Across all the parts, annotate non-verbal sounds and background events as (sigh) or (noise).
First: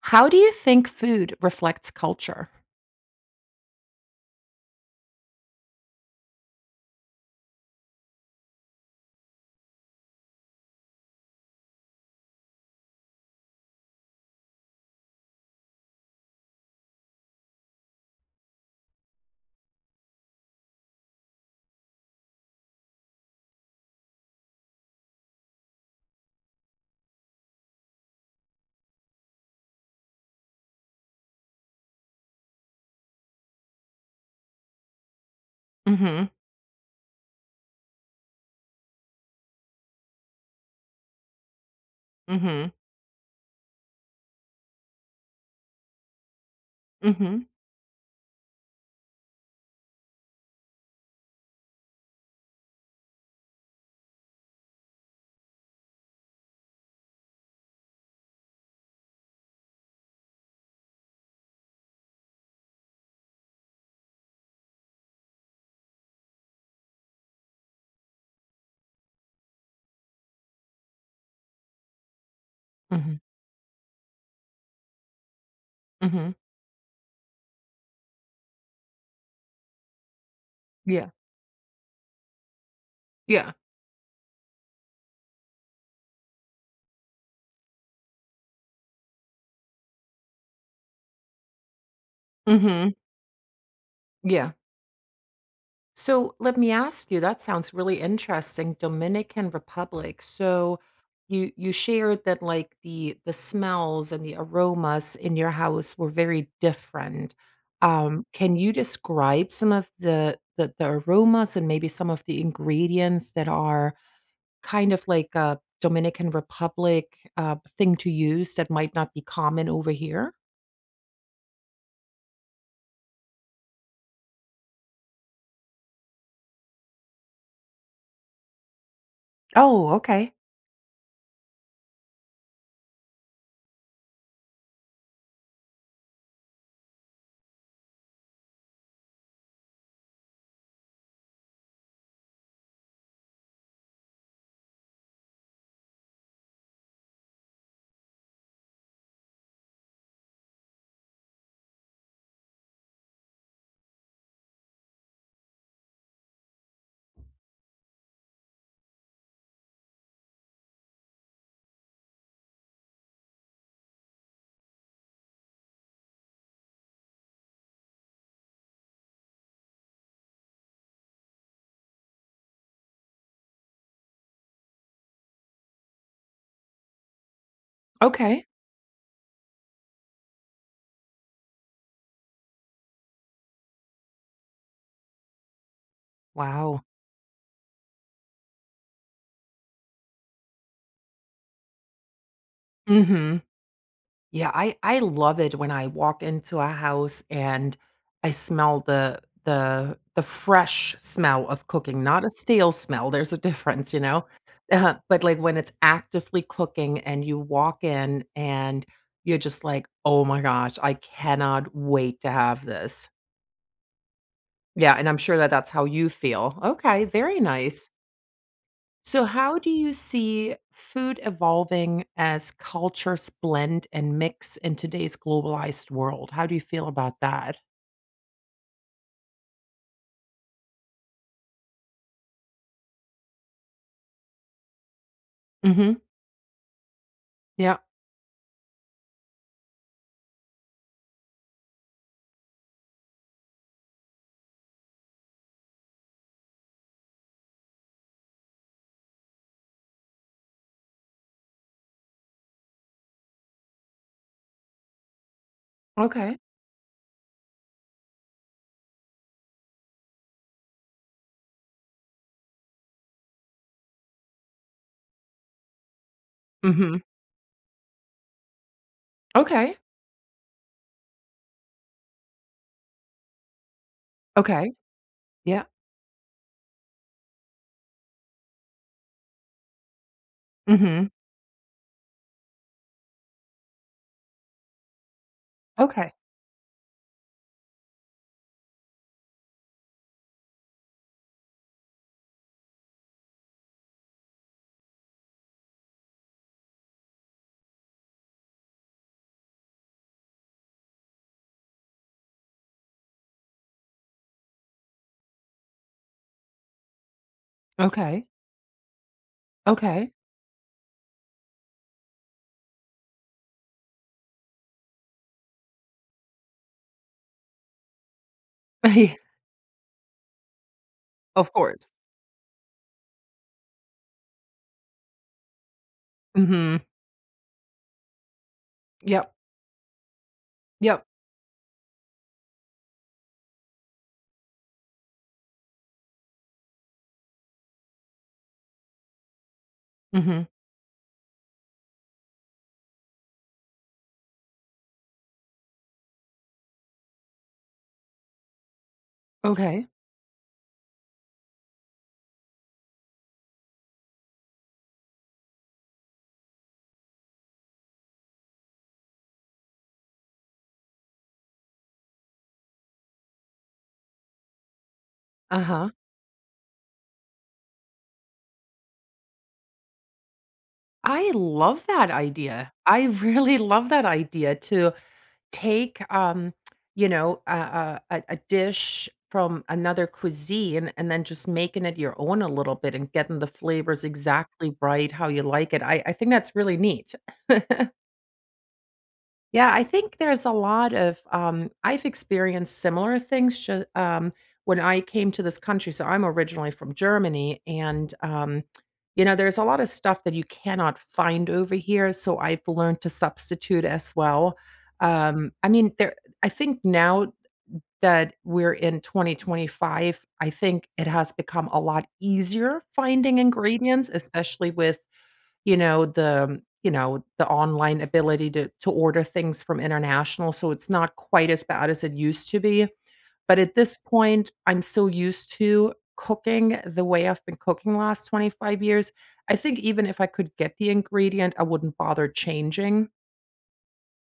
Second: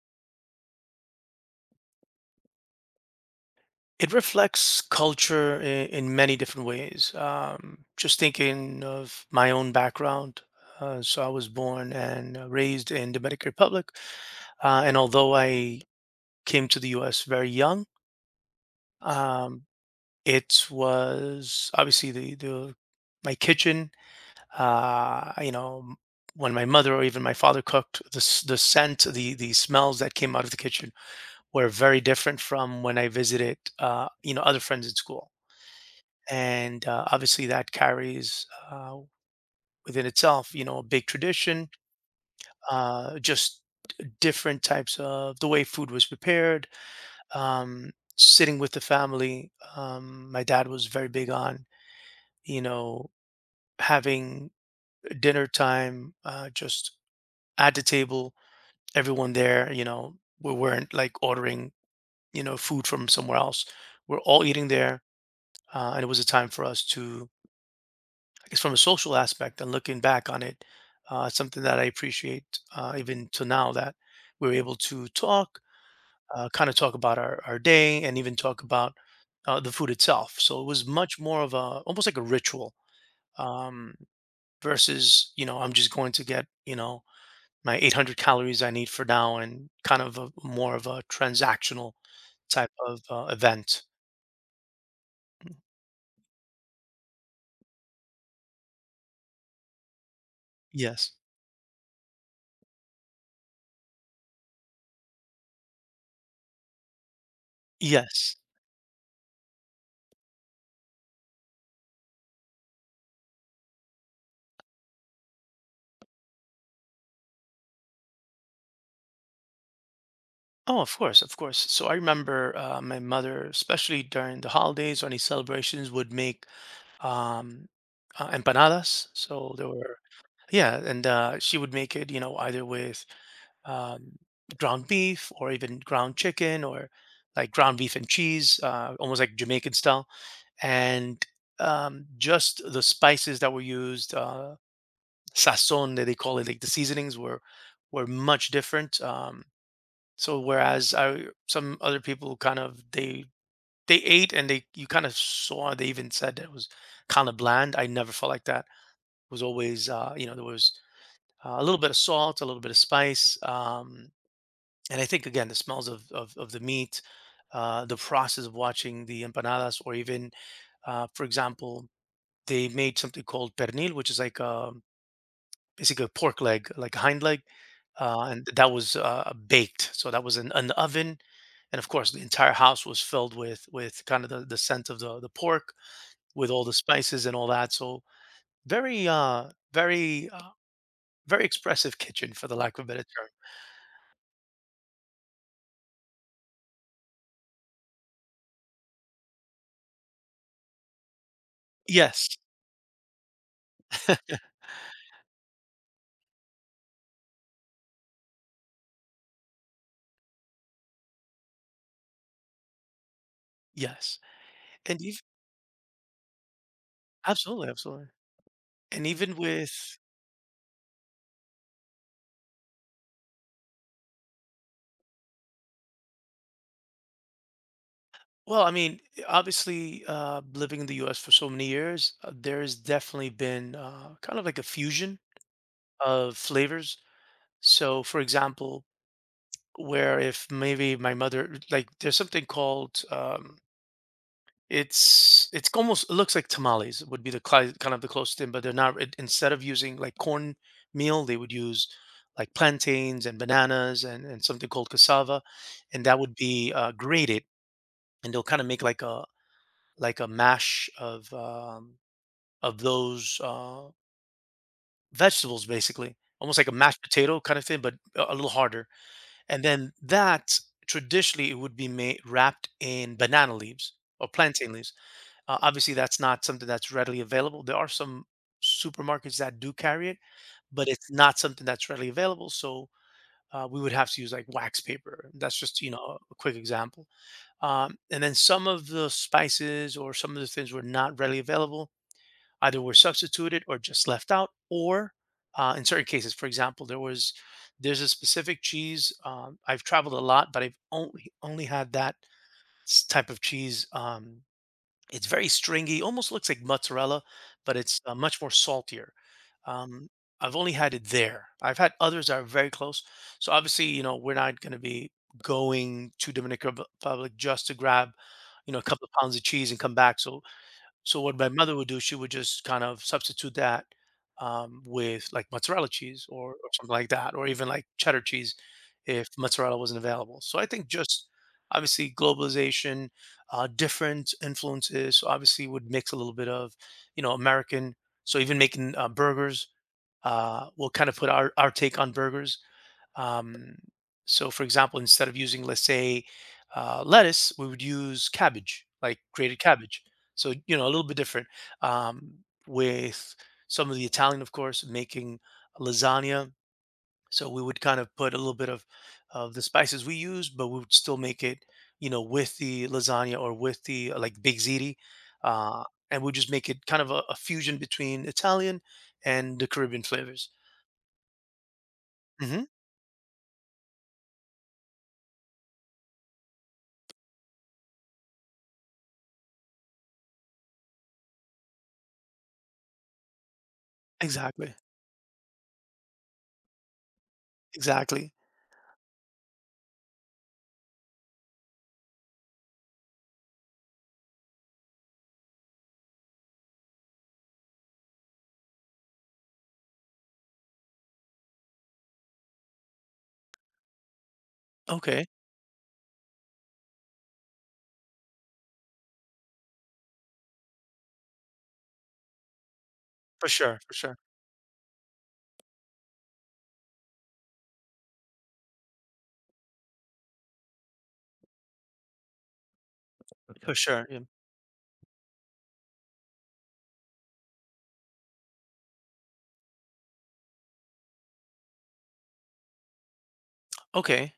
How do you think food reflects culture? It reflects culture in many different ways. Just thinking of my own background. So I was born and raised in Dominican Republic. And although I came to the US very young, um, it was obviously the my kitchen, uh, you know, m- when my mother or even my father cooked, the scent, the smells that came out of the kitchen were very different from when I visited, other friends in school. Mhm. And obviously that carries uh, within itself, you know, a big tradition, Mhm. Just different types of the way food was prepared, Mhm. um, sitting with the family. My dad was very big on, you know, having dinner time just at the table, everyone there, you know, we weren't like ordering, you know, food from somewhere else. We're all eating there. And it was a time for us to because from a social aspect and looking back on it, it's something that I appreciate Mhm. even to now that we're able to talk, Mhm. Kind of talk about our day and even talk about the food itself. So it was Yeah. much more of a almost like a ritual Yeah. um, versus, you know, I'm just going to get, you know, my 800 calories I need for now and kind of a, more of a transactional type Mhm. of event. Yeah. So let me ask you, that sounds really interesting, Dominican Republic. So Yes. you shared that like the smells and the aromas in your house were very different. Yes. Can you describe some of the aromas and maybe some of the ingredients that are kind of like a Dominican Republic, thing to use that might not be common over here? Oh, of course, of course. So I remember my mother, especially during the holidays or any celebrations, would make um, empanadas. So there Oh, were, okay. yeah, and she would make it, you know, either with um, ground beef or even ground chicken or like ground beef and cheese, almost like Jamaican style. And just the spices that were used, sazon, that they call it, like the seasonings were much different. So whereas I some other people kind of they ate and they you kind of saw they even said that it was kind of bland. I never felt like that. It was always you know there was a little bit of salt, a little bit of spice, and I think again the smells of the meat, the process of watching the empanadas, or even for example they made something called pernil, which is like a basically a pork leg, like a hind leg, Okay. and that was baked. So that was in an oven, and of course the entire house was filled with kind of the scent of the pork with all the Wow. spices and all that. So very very very expressive kitchen for the lack of a better term. Mhm. Yeah, I love it when I walk into a house and I smell the fresh smell of cooking, not Yes, a stale smell, there's a difference, you know? (laughs) But, like, when it's actively cooking and you walk in and you're just like, "Oh my gosh, I cannot wait to have this." yes, Yeah, and and I'm even, sure that that's how you feel. Okay, very absolutely, nice. absolutely, and So, even how do you with. see food evolving as cultures blend and mix in today's globalized world? How do you feel about that? Well, I mean, obviously, living in the U.S. for so many years, there's definitely been kind of like a fusion Mhm. of flavors. Yeah. So, for example, where if maybe my mother like there's something called it's almost it looks like tamales would be kind of the closest thing, but they're not. Instead of using like corn meal, they would use like plantains and bananas and something called cassava, and that would Okay. be grated, and they'll kind of make like a mash of those vegetables, basically, almost like a Mhm. mashed potato kind of thing, but a little harder. And Okay. then that traditionally it would be made wrapped in banana leaves or plantain Okay. leaves. Yeah. Obviously, that's not something that's readily available. There are some supermarkets that do carry it, but Mhm. it's not something that's readily available. So we would have to use like wax paper. That's just you Okay. know a quick example. And then some of the spices or some of the things were not readily available either were substituted or just left out, or in certain cases, for example, there's a specific cheese. I've traveled a lot, but I've only had that type of cheese. It's very stringy, almost looks like mozzarella, but it's Okay. much more saltier. Um, Okay. I've only had it there. I've had others that are very close. So obviously, you know, we're not going to be going to Republic just to grab, you know, a (laughs) couple of Yeah, pounds of cheese and come back. So so what my of mother would course. do, she would just kind of substitute that with like mozzarella cheese or Mhm. something like that, or even like cheddar cheese if Yep. mozzarella wasn't available. So I think Yep. just obviously globalization, different influences, so obviously would mix a little bit of, you know, American. So even making burgers, Mhm. We'll kind of put our take on burgers, um, so, for example, instead of using, let's say, lettuce, we would use cabbage, like grated Okay. cabbage. So, you know, a little bit different. Um, with some of the Italian, of course, making lasagna. So we would kind of put a little bit of the spices we use, but we would still make it, you know, with the lasagna or with the like big ziti, uh, Uh-huh. and we just make it kind of a fusion between Italian and the Caribbean flavors. I love that Hmm. idea. I (laughs) really love that idea to take, you know, a dish from another cuisine and then just making it your own a little bit and getting the flavors Exactly. exactly right how you like it. I think that's really neat. (laughs) Exactly. Yeah, I think there's a lot of I've experienced similar things sh when I came to this country. So I'm originally from Germany, and you know, there's a lot of stuff that you cannot find over here. So I've learned to substitute as well. Okay. I mean, there. I think now that we're in 2025, I think it has become a lot easier finding For sure, for ingredients, sure, especially with you know, the online ability to order things from international, so it's not quite as bad as it used to be, but for at this sure. Yeah. point, I'm so used to cooking the way I've been cooking the last 25 years. I think even if I could get the ingredient, I wouldn't bother changing. Okay,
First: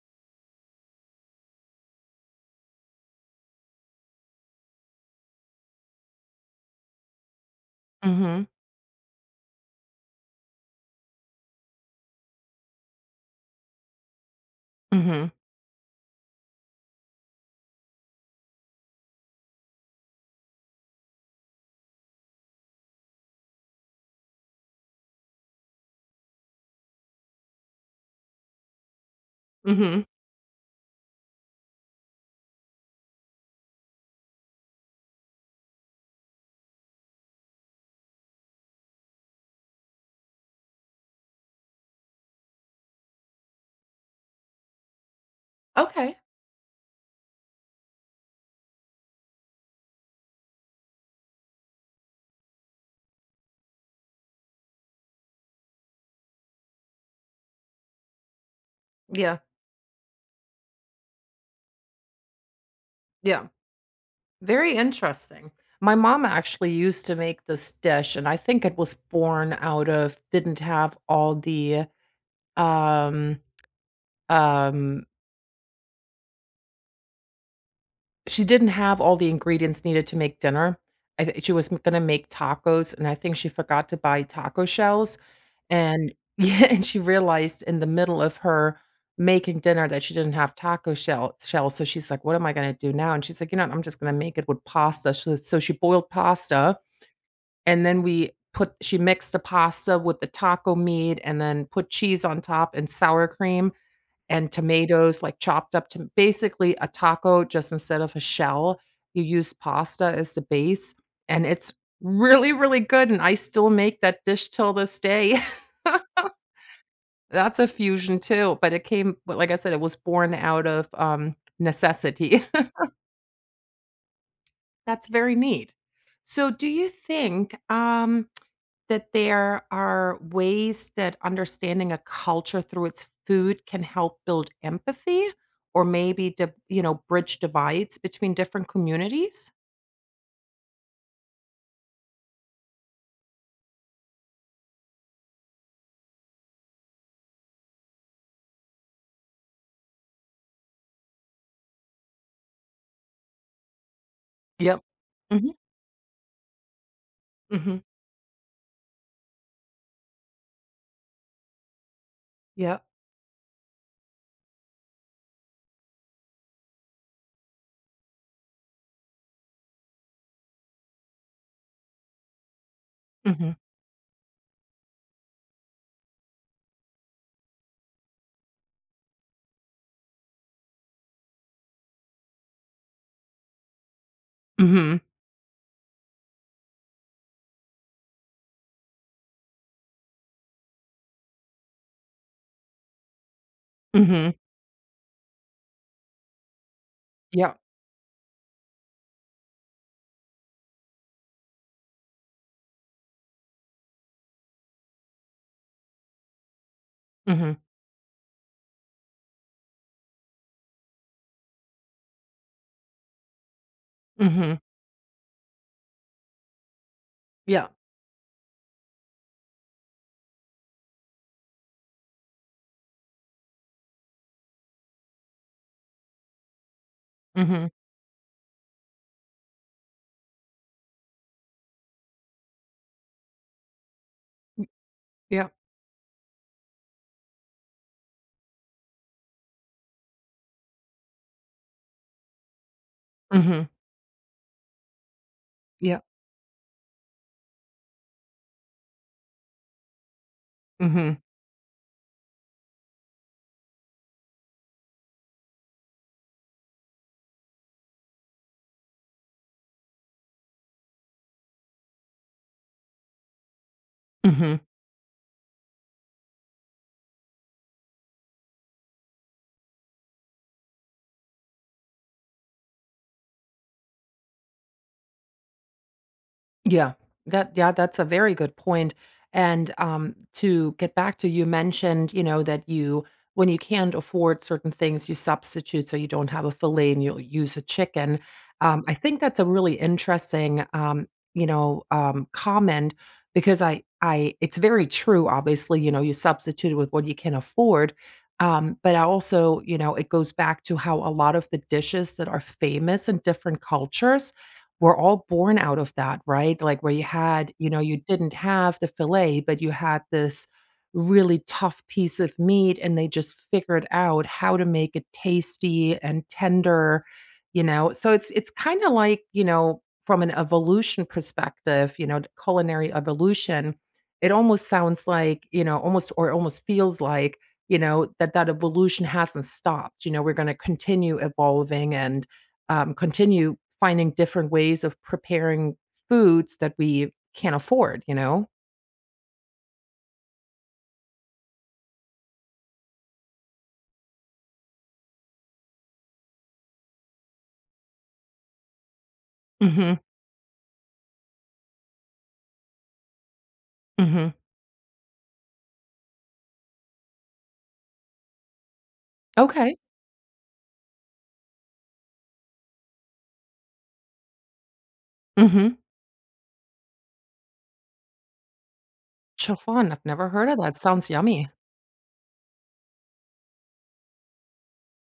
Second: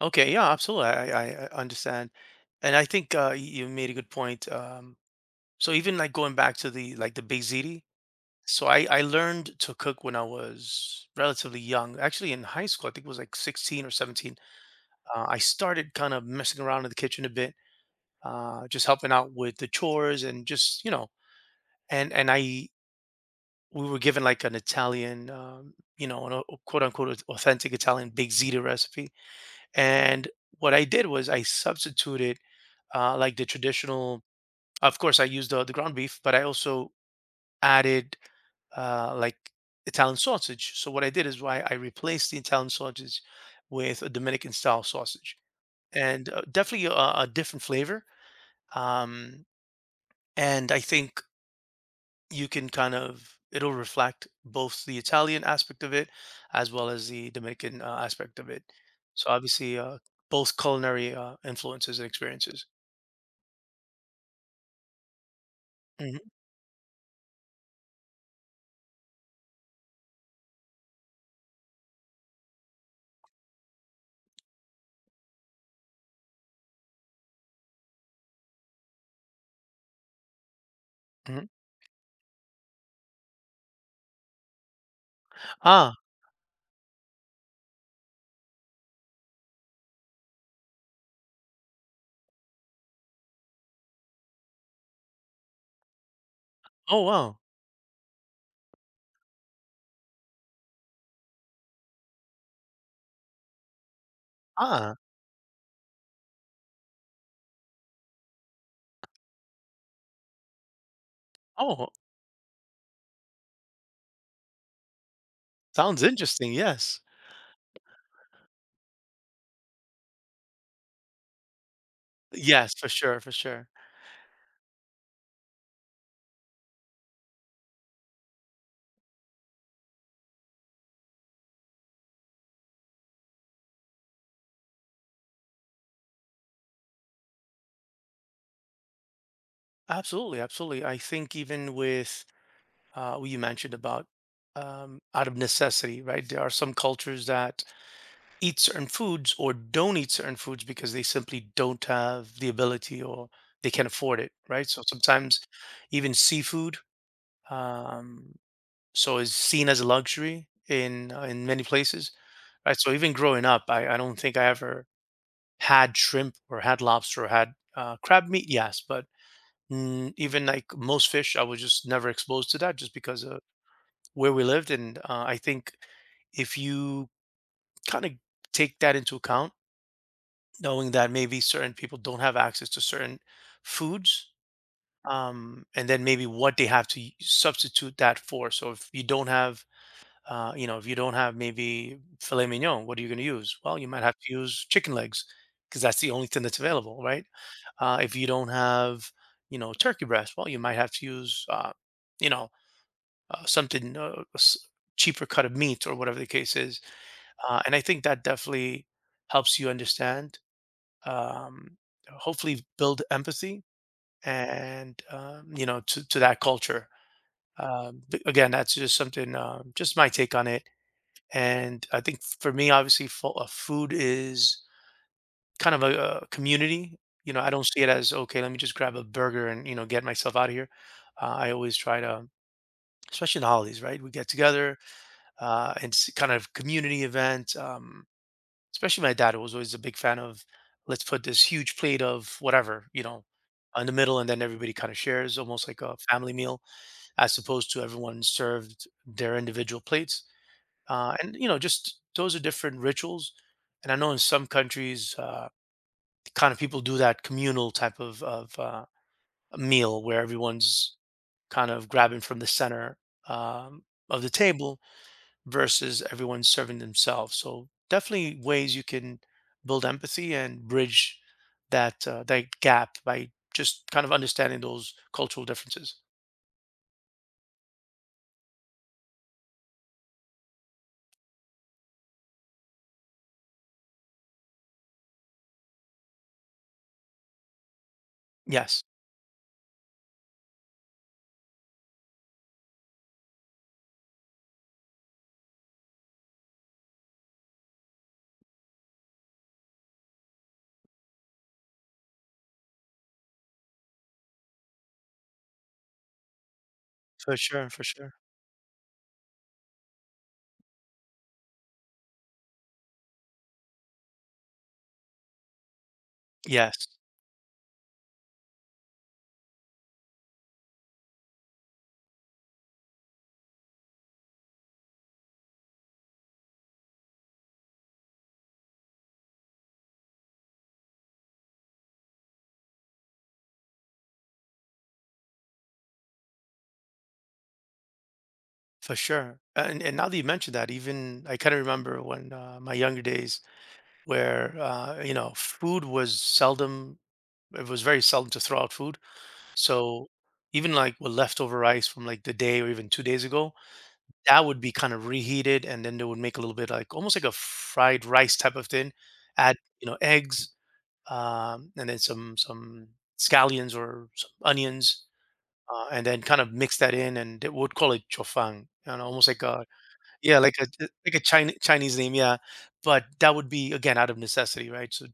okay, yeah, absolutely. I understand, and I think you made a good point. So even like going back to the Bezidi, Mhm. so I learned to cook when I was relatively young. Actually, in high school, I think it was like 16 or 17. Mhm. I started kind of messing around in the kitchen a bit, just helping out with the chores and just you know, and I we were given like an Italian, you know, quote unquote authentic Italian big Bezidi recipe. Mhm. And what I did was I substituted like the traditional. Of course, I used the ground beef, but I also added like Italian sausage. So what I did is why I replaced the Italian sausage with a Dominican style sausage, Okay. and definitely a different flavor. Um, and I think you can kind of it'll reflect both the Italian aspect of it as well as the Dominican aspect of it. So Yeah. obviously, both culinary influences and experiences. Yeah. Very interesting. My mom Mhm, actually used to make this dish, and I think it was born out of didn't have all the, um Um, she didn't have all the ingredients needed to make dinner. I thi mhm. She was gonna make tacos, and I think she forgot to buy taco shells, Ah, and (laughs) yeah, and she realized in the middle of her making dinner that she didn't have taco shells, so she's like, "What am I gonna do now?" And she's like, "You know what, I'm just gonna make it with pasta." So she boiled pasta, oh, wow. and then we put she mixed the pasta with the taco meat and then put cheese on top and sour cream, and Ah, tomatoes, like, chopped up to basically a taco, just instead of a shell, you use pasta as the base, and it's oh, really, really good, and I still make that dish till this day. sounds interesting, yes. (laughs) That's a fusion too, but it came but like I said, it was born out of, necessity. Yes, for sure, for sure. (laughs) That's very neat. So do you think, that there are ways that understanding a culture through its food can help build empathy or maybe div you know, bridge divides between different communities? Absolutely, absolutely. I think even with what you mentioned about out of necessity, right? There are some cultures that eat certain foods or don't eat certain foods because they simply don't have the ability or they can't afford it, right? So Yep. sometimes Mhm. even seafood Mhm. um, so is seen as a luxury in many places, right? Yep. So even growing up, I don't think I ever had shrimp or had lobster or had crab meat, yes. But mm, even like most fish, I was just never exposed to that just because of Mhm. where we lived. And I think if you kind of take that into account, knowing that maybe certain people don't have access to certain foods, Mhm. And then maybe what they have to substitute that for. So if you don't have uh, you know, if you don't have maybe filet mignon, what are you going to use? Well, you might have to Mhm. use chicken legs because that's the only thing that's available, right? Yep. If you don't have, you know, turkey breast, well, you might have to use, you know, something cheaper cut of meat or whatever the case is. Mhm. And I think that definitely helps you understand, um, hopefully build empathy Mhm. and, you know, to that culture. Yeah. But again, that's just something, just my take on it, and I think for me, obviously, food is kind of a, community. You know, I don't Mhm. see it as okay. Let me just grab a burger and you know get myself out of here. I always try to, especially in the holidays, right? We get Y together Yep. And it's kind of community event. Especially my dad was always a big fan of let's put this huge plate of whatever you know Mhm. in the middle, and then everybody kind of shares, almost like a Yep. family meal, as opposed to everyone served their individual plates, Mhm. and you know just those are different rituals. And I know in some countries kind of people do that communal type of meal where everyone's kind of grabbing from the center, um, of the Mhm. table versus everyone serving themselves. So definitely ways you can build empathy and bridge that that gap by just kind of understanding those cultural differences. Yeah. That yeah, that's a very good point. And, to get back to you mentioned, you know, that you when you can't afford certain things, you substitute, so you don't have a filet and you'll use a chicken. Yes, I think that's a really interesting, you know, comment because I it's very true, obviously, you know, you substitute with what you can afford, but I also you know, it goes back to how a lot of the dishes that are famous in different cultures we're all born out of that, right? Like where you for had, you sure, know, for you sure, didn't have the fillet, but you had this really tough piece of meat and they just figured out how to make it tasty and yes. tender, you know. So it's kind of like, you know, from an evolution perspective, you know, the culinary evolution, it almost sounds like, you know, almost or almost feels like you know that that evolution hasn't stopped you know we're going to continue evolving and continue finding different ways of preparing foods that we can't afford, you know? For sure. And now that you mentioned that, even I kind of remember when my younger days where you know, food was seldom, it was very seldom to throw out food. Mhm, So even like with leftover rice from like the day or even 2 days ago, mhm. that would be kind of reheated and then they would make a little bit like almost like a fried rice type of thing, add, Okay. you know, eggs, and then some scallions or some onions, Mhm. And then kind of mix that in and they would call it chofang, you know, almost like a Chaufon, I've never yeah, heard of that, sounds like a yummy. Chinese name, yeah, but that would be, again, out of necessity, right? So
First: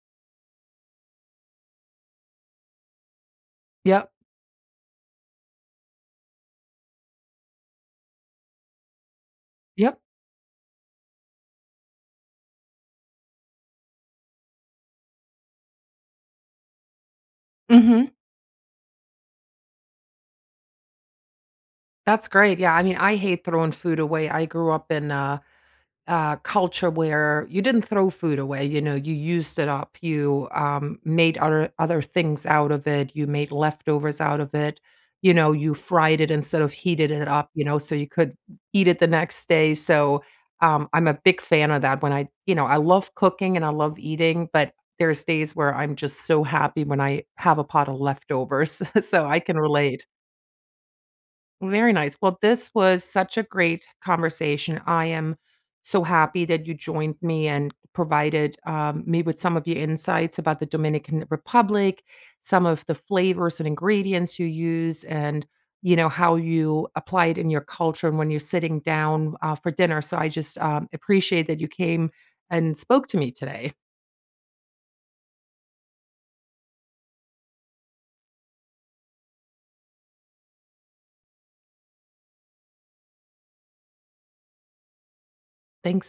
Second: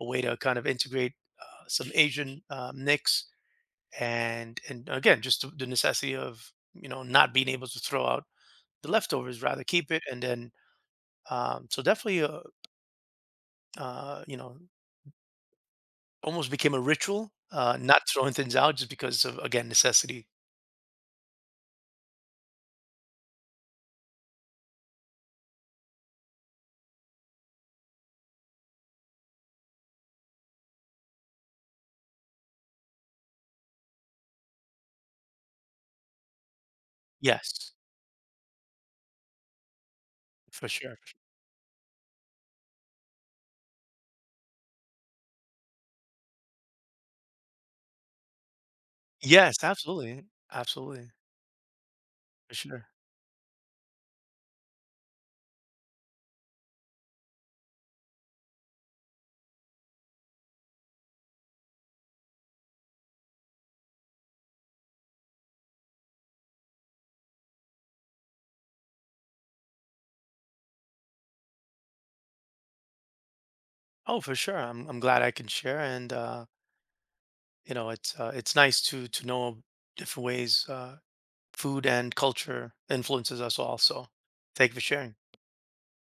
a way to kind of integrate, some Asian, nicks. Yep, And again, just the necessity of, you know, not being able to throw out the leftovers, rather keep yep. it, and then, so definitely, you know, almost became a ritual, not Mhm. throwing things out just because of, again, necessity. That's great, yeah, I mean, I hate throwing food away, I grew up in a culture where you didn't throw food away, you know, you used it up, you made other things out of it, you made leftovers out of it, you know, you fried it instead of heated it up, you Yes, know, so you could eat it the next day. So for sure. I'm a big fan of that. When I, you know, I love cooking and I love eating, but there's days where I'm just so happy when I have a pot of leftovers, (laughs) so I can Yes, relate. absolutely. Absolutely. Very nice. Well, For this sure. was such a great conversation. I am so happy that you joined me and provided me with some of your insights about the Dominican Republic, some of the flavors and ingredients you use, and you know how you apply it in your culture and when you're sitting down for dinner. So I just appreciate that you came and spoke to me today. Oh, for sure. I'm glad I can share, and you know, it's nice to know different ways food and culture influences us all. So, thank you for sharing. Thanks.